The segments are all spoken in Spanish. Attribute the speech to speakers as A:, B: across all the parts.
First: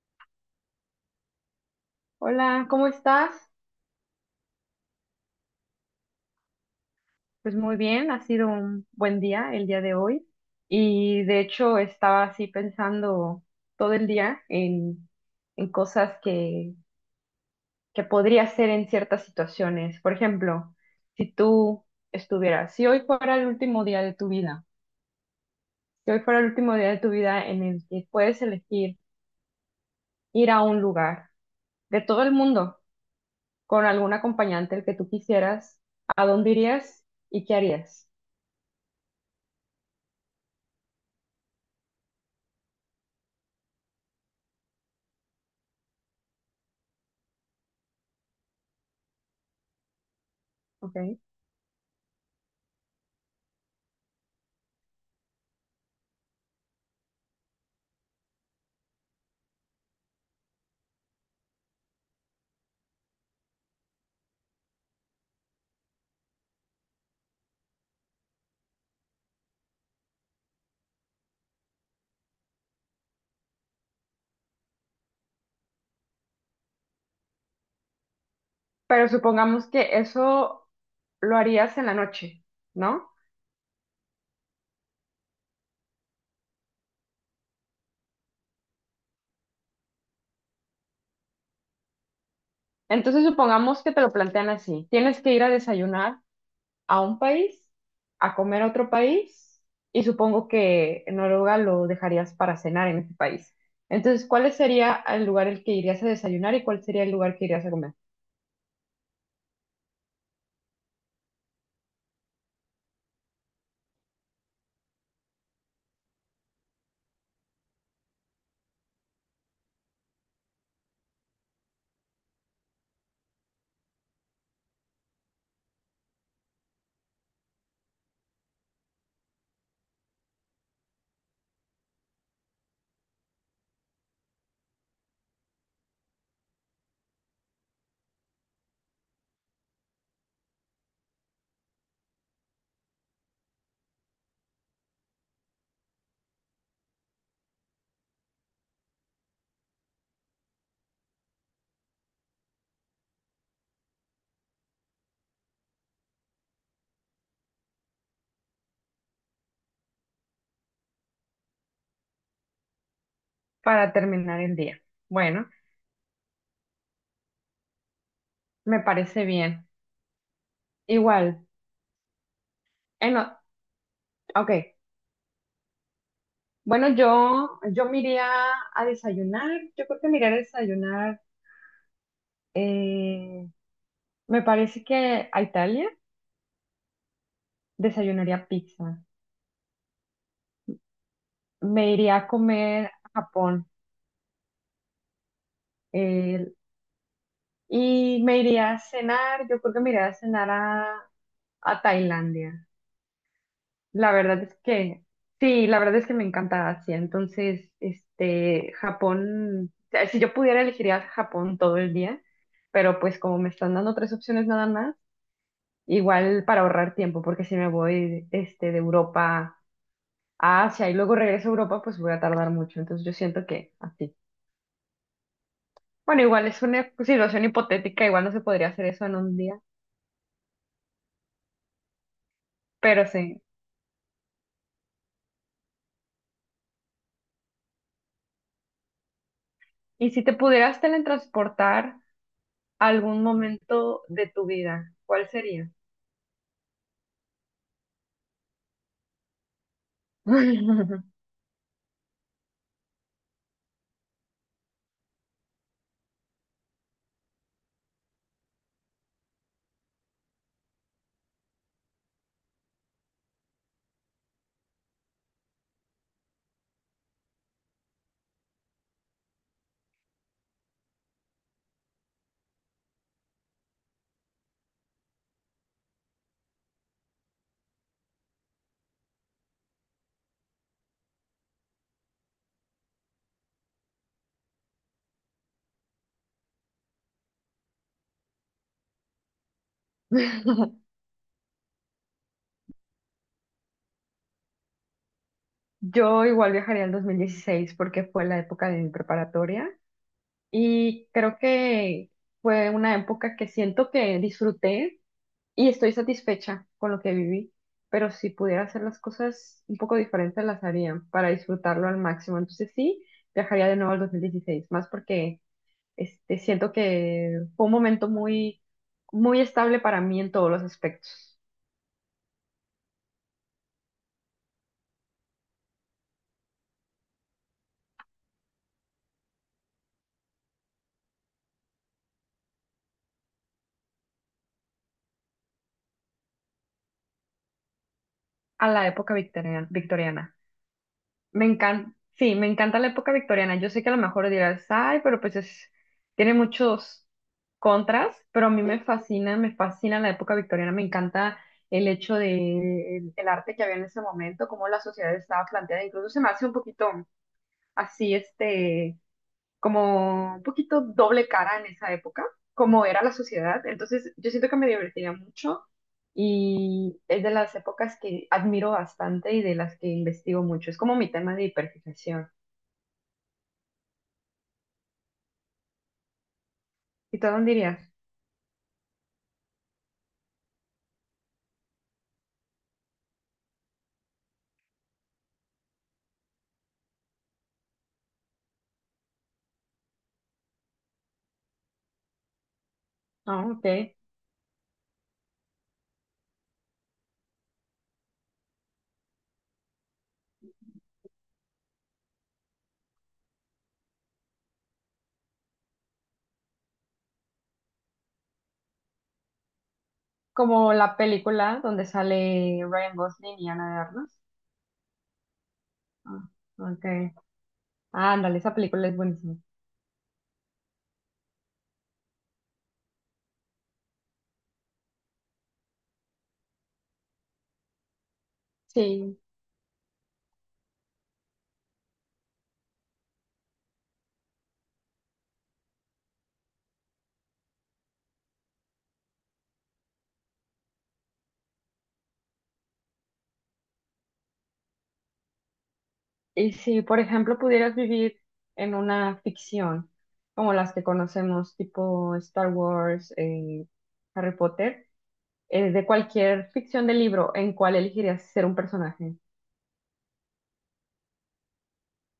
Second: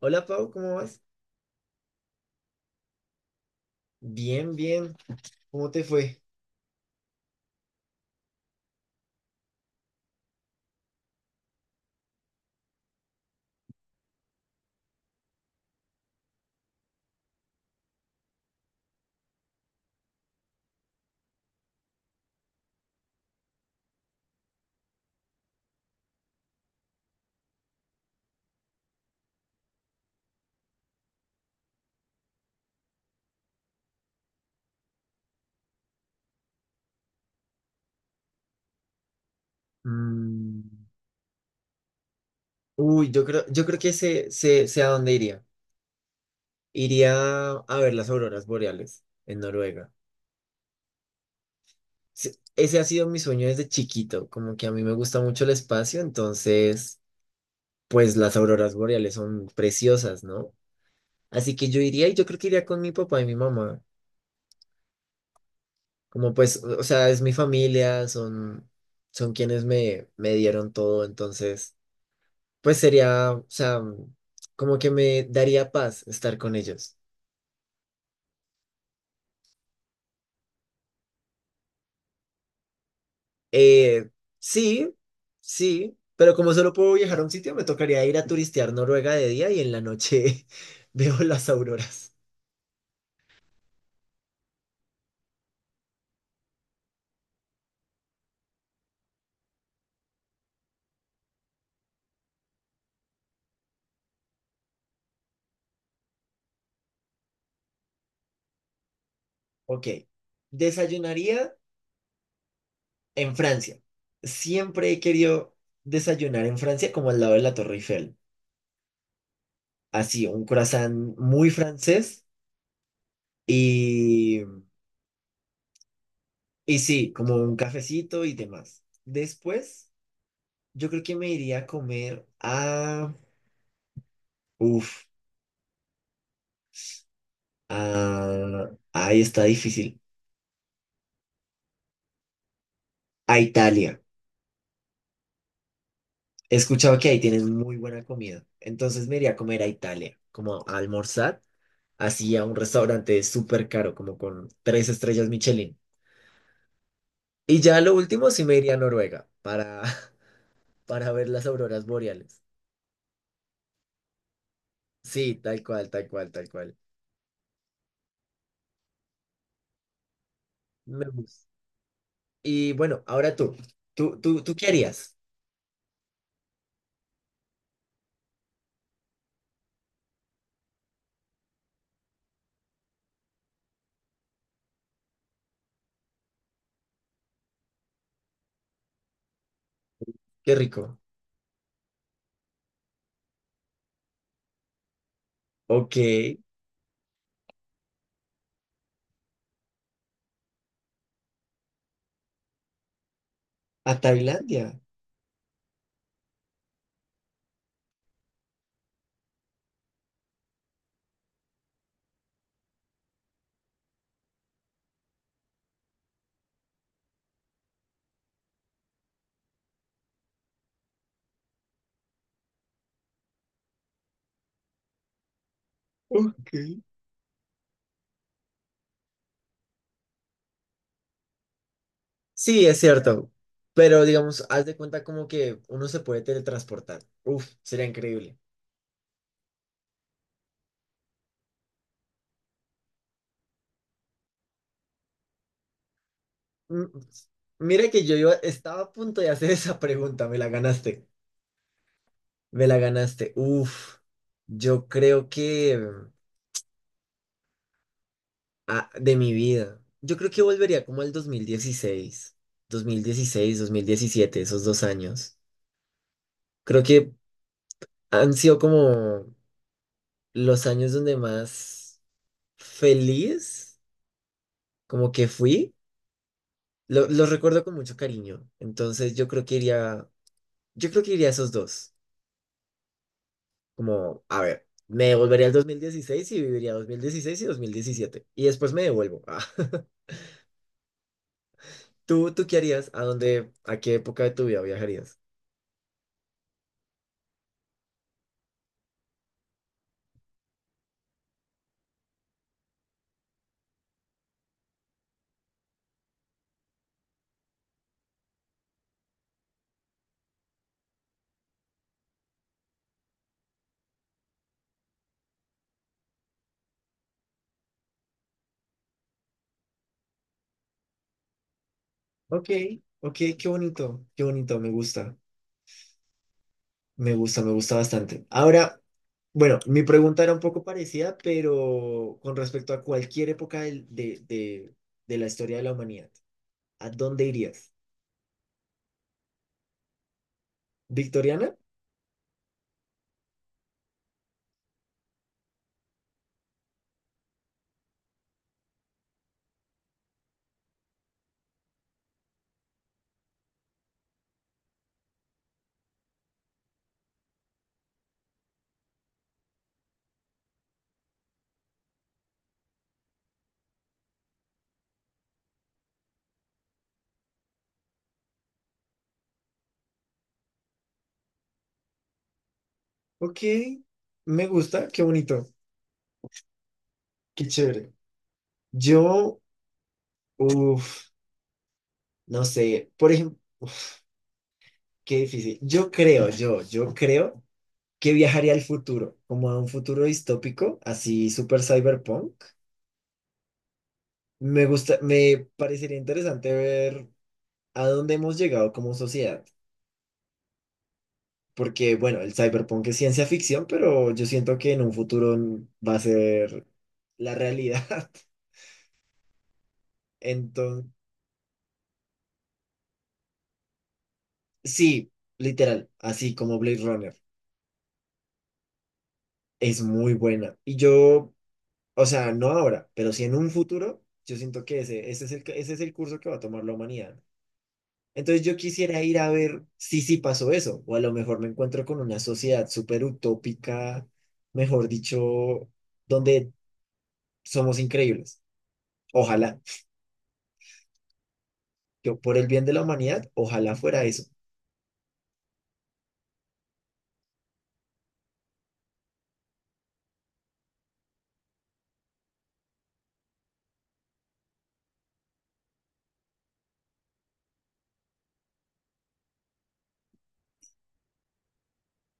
A: Hola Pau, ¿cómo vas?
B: Hola, ¿cómo estás?
A: Bien, bien. ¿Cómo te fue?
B: Pues muy bien, ha sido un buen día el día de hoy y de hecho estaba así pensando todo el día en cosas que podría hacer en ciertas situaciones. Por ejemplo, si tú estuvieras, si hoy fuera el último día de tu vida, si hoy fuera el último día de tu vida en el que puedes elegir ir a un lugar de todo el mundo con algún acompañante el que tú quisieras, ¿a dónde irías y qué harías?
A: Mm. Uy, yo creo que sé a dónde iría. Iría a ver las auroras boreales en Noruega.
B: ¿Ok?
A: Sí, ese ha sido mi sueño desde chiquito, como que a mí me gusta mucho el espacio, entonces pues las auroras boreales son preciosas, ¿no? Así que yo iría, y yo creo que iría con mi papá y mi mamá. Como pues, o sea, es mi familia, son quienes me dieron todo, entonces... Pues sería, o sea, como que me daría paz estar con ellos.
B: Pero supongamos que eso lo harías en la noche, ¿no?
A: Eh, sí, sí, pero como solo puedo viajar a un sitio, me tocaría ir a turistear Noruega de día y en la noche veo las auroras.
B: Entonces supongamos que te lo plantean así. Tienes que ir a desayunar a un país, a comer a otro país, y supongo que en Noruega lo dejarías para cenar en ese país. Entonces, ¿cuál sería el lugar el que irías a desayunar y cuál sería el lugar que irías a comer
A: Ok, desayunaría en Francia. Siempre he querido desayunar en Francia como al lado de la Torre Eiffel. Así, un croissant muy francés y, y sí, como un cafecito y demás. Después... Yo creo que me iría a comer a... Uf, a... Ahí está difícil. A Italia. He escuchado que ahí tienen muy buena comida. Entonces me iría a comer a Italia, como a almorzar, así a un restaurante súper caro, como con tres estrellas Michelin. Y ya lo último sí me iría a Noruega para, para ver las auroras boreales.
B: para terminar el día?
A: Sí,
B: Bueno,
A: tal cual, tal cual, tal cual.
B: me parece bien.
A: Me gusta.
B: Igual,
A: Y bueno,
B: en,
A: ahora
B: o-
A: tú. ¿Tú, tú,
B: ok.
A: tú qué harías?
B: Bueno, yo me iría a desayunar. Yo creo que me iría a desayunar. Eh, Me parece que a Italia desayunaría pizza.
A: Qué rico.
B: Me iría a comer a Japón.
A: Ok.
B: eh, y me iría a cenar, yo creo que me iría a cenar a Tailandia.
A: A
B: La verdad es
A: Tailandia.
B: que, sí, la verdad es que me encanta Asia. Entonces, este, Japón, o sea, si yo pudiera elegiría Japón todo el día, pero pues como me están dando tres opciones nada más, igual para ahorrar tiempo, porque si me voy este, de Europa a Asia y luego regreso a Europa, pues voy a tardar mucho. Entonces yo siento que así. Bueno, igual
A: Ok.
B: es una situación hipotética, igual no se podría hacer eso en un día,
A: Sí, es
B: pero
A: cierto.
B: sí.
A: Pero digamos, haz de cuenta como que uno se puede teletransportar. Uf, sería increíble.
B: Y si te pudieras teletransportar a algún momento de tu vida, ¿cuál sería?
A: Mm. Mira que estaba a punto de hacer esa pregunta, me la ganaste. Me la ganaste. Uf, yo creo que de mi vida. Yo creo que volvería como al dos mil dieciséis, 2016, 2017, esos dos años. Creo que han sido como los años donde más feliz como que fui. Los recuerdo con mucho cariño. Entonces yo creo que iría a esos dos. Como, a ver, me devolvería al 2016 y viviría 2016 y 2017. Y después me devuelvo. Ah, ¿Tú qué harías? ¿A dónde, a qué época de tu vida viajarías?
B: Yo igual viajaría al 2016 porque fue la época de mi preparatoria y creo que fue una época que siento que disfruté y estoy satisfecha con lo que viví, pero si pudiera hacer las cosas un poco diferentes, las haría para disfrutarlo al máximo. Entonces sí, viajaría de nuevo al 2016, más porque este, siento que fue un momento muy, muy estable para mí en todos los aspectos,
A: Ok, ok, qué bonito, me gusta, me gusta, me gusta bastante. Ahora, bueno, mi pregunta era un poco parecida, pero con respecto a cualquier época de la historia de la humanidad, ¿a dónde irías?
B: a la época victoriana, victoriana. Me
A: ¿Victoriana?
B: encanta, sí, me encanta la época victoriana. Yo sé que a lo mejor dirás, ay, pero pues es, tiene muchos contras, pero a mí me fascina la época victoriana. Me encanta el hecho de el arte que había en ese momento, cómo la sociedad estaba planteada. Incluso se me hace un poquito así, este, como un poquito doble cara en esa época, como era la sociedad. Entonces, yo siento que me divertiría mucho. Y es de las épocas que admiro bastante y de las que investigo mucho. Es como mi tema de hiperfijación.
A: Ok, me gusta, qué bonito,
B: ¿Y tú a
A: qué
B: dónde
A: chévere.
B: irías?
A: Yo, uff, no sé, por ejemplo, qué difícil. Yo creo que viajaría al futuro, como a un futuro distópico, así super cyberpunk.
B: Ah, ok.
A: Me gusta, me parecería interesante ver a dónde hemos llegado como sociedad, porque bueno, el cyberpunk es ciencia ficción, pero yo siento que en un futuro va a ser la realidad.
B: Como
A: Entonces,
B: la película donde sale Ryan Gosling y Ana de Armas.
A: sí, literal,
B: Ah,
A: así como Blade
B: ok.
A: Runner.
B: Ah, ándale, esa película es buenísima.
A: Es muy buena. Y yo, o sea, no ahora, pero sí en un futuro, yo siento que ese es el curso que va a tomar la humanidad. Entonces yo quisiera
B: Sí.
A: ir a ver si sí pasó eso, o a lo mejor me encuentro con una sociedad súper utópica, mejor dicho, donde somos increíbles. Ojalá, yo por el bien de la humanidad, ojalá fuera eso.
B: Y si, por ejemplo, pudieras vivir en una ficción, como las que conocemos, tipo Star Wars, Harry Potter, de cualquier ficción de libro, ¿en cuál elegirías ser un personaje?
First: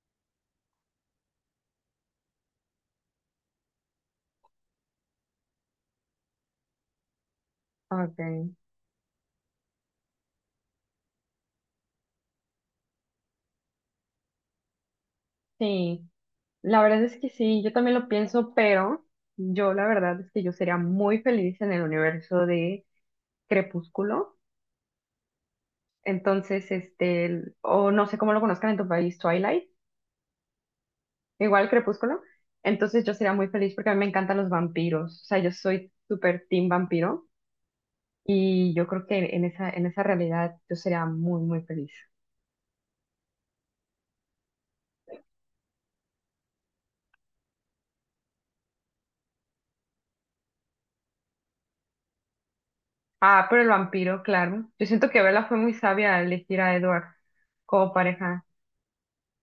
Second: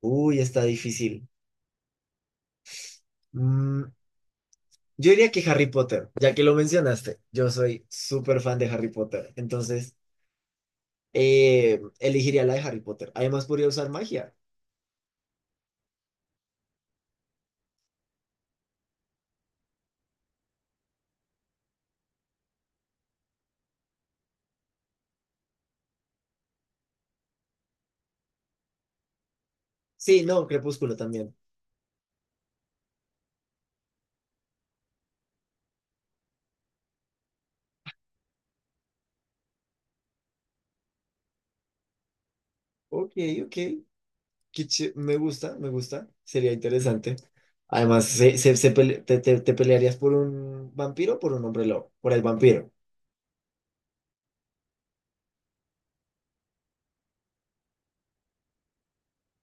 A: Uy, está difícil. Mm, yo diría que Harry Potter, ya que lo mencionaste, yo soy súper
B: Ok.
A: fan de Harry Potter, entonces... elegiría la de Harry Potter. Además, podría usar magia.
B: Sí. La verdad es que sí, yo también lo pienso, pero yo la verdad es que yo sería muy feliz en el universo de Crepúsculo. Entonces, este, el- o no sé cómo lo conozcan en tu país, Twilight,
A: Sí, no, Crepúsculo también.
B: igual Crepúsculo. Entonces yo sería muy feliz porque a mí me encantan los vampiros. O sea, yo soy súper team vampiro y yo creo que en en esa realidad yo sería muy, muy feliz.
A: Ok, ok. Qué ché-. Me gusta, me gusta. Sería interesante. Además, se- se- se pele- te- te pelearías por un vampiro o por un hombre lobo. Por el vampiro.
B: Ah, pero el vampiro, claro. Yo siento que Bella fue muy sabia al elegir a Edward como pareja.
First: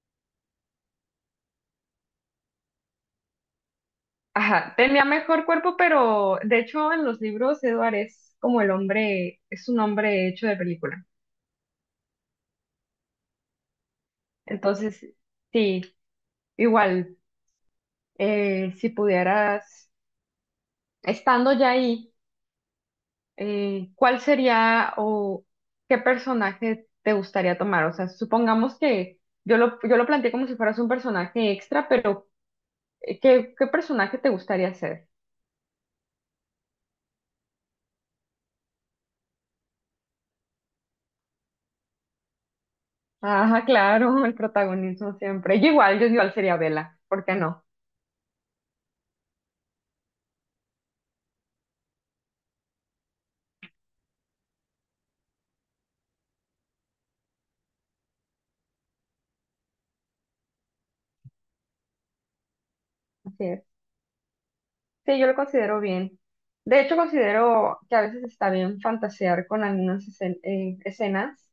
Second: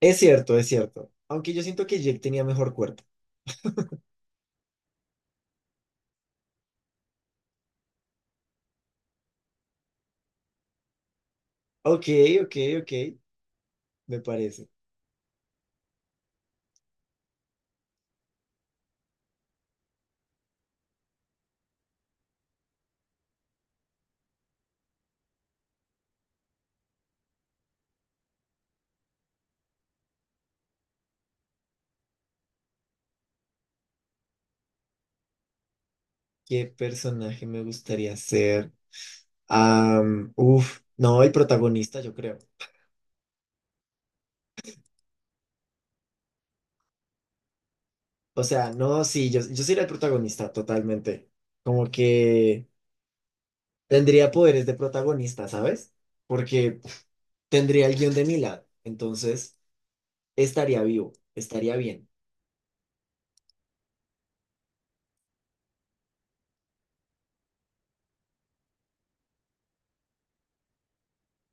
A: Es cierto, es cierto. Aunque yo siento que Jake tenía mejor cuerpo.
B: Ajá, tenía mejor cuerpo, pero de hecho en los libros Edward es como el hombre, es un hombre hecho de película.
A: Ok, ok, ok. Me parece.
B: Entonces, sí, igual, si pudieras, estando ya ahí, ¿cuál sería o qué personaje te gustaría tomar? O sea, supongamos que yo lo planteé como si fueras un personaje extra, pero ¿qué, qué personaje te gustaría ser?
A: ¿Qué personaje me gustaría ser? Am, uf, no, el protagonista, yo creo.
B: Ajá, claro, el protagonismo siempre. Yo igual sería Bella, ¿por qué no?
A: O sea, no, sí, yo sería el protagonista totalmente. Como que tendría poderes de protagonista, ¿sabes? Porque tendría el guión de mi lado. Entonces, estaría vivo, estaría bien.
B: Así es. Sí, yo lo considero bien. De hecho, considero que a veces está bien fantasear con algunas escenas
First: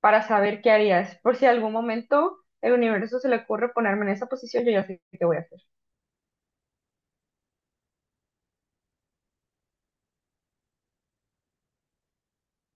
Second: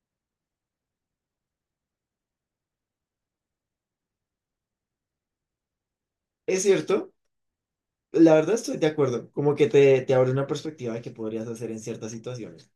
B: para saber qué harías. Por si algún momento el universo se le ocurre ponerme en esa posición, yo ya sé qué voy a hacer.
A: Es cierto, la verdad estoy de acuerdo. Como que te abre una perspectiva de qué podrías hacer en ciertas situaciones.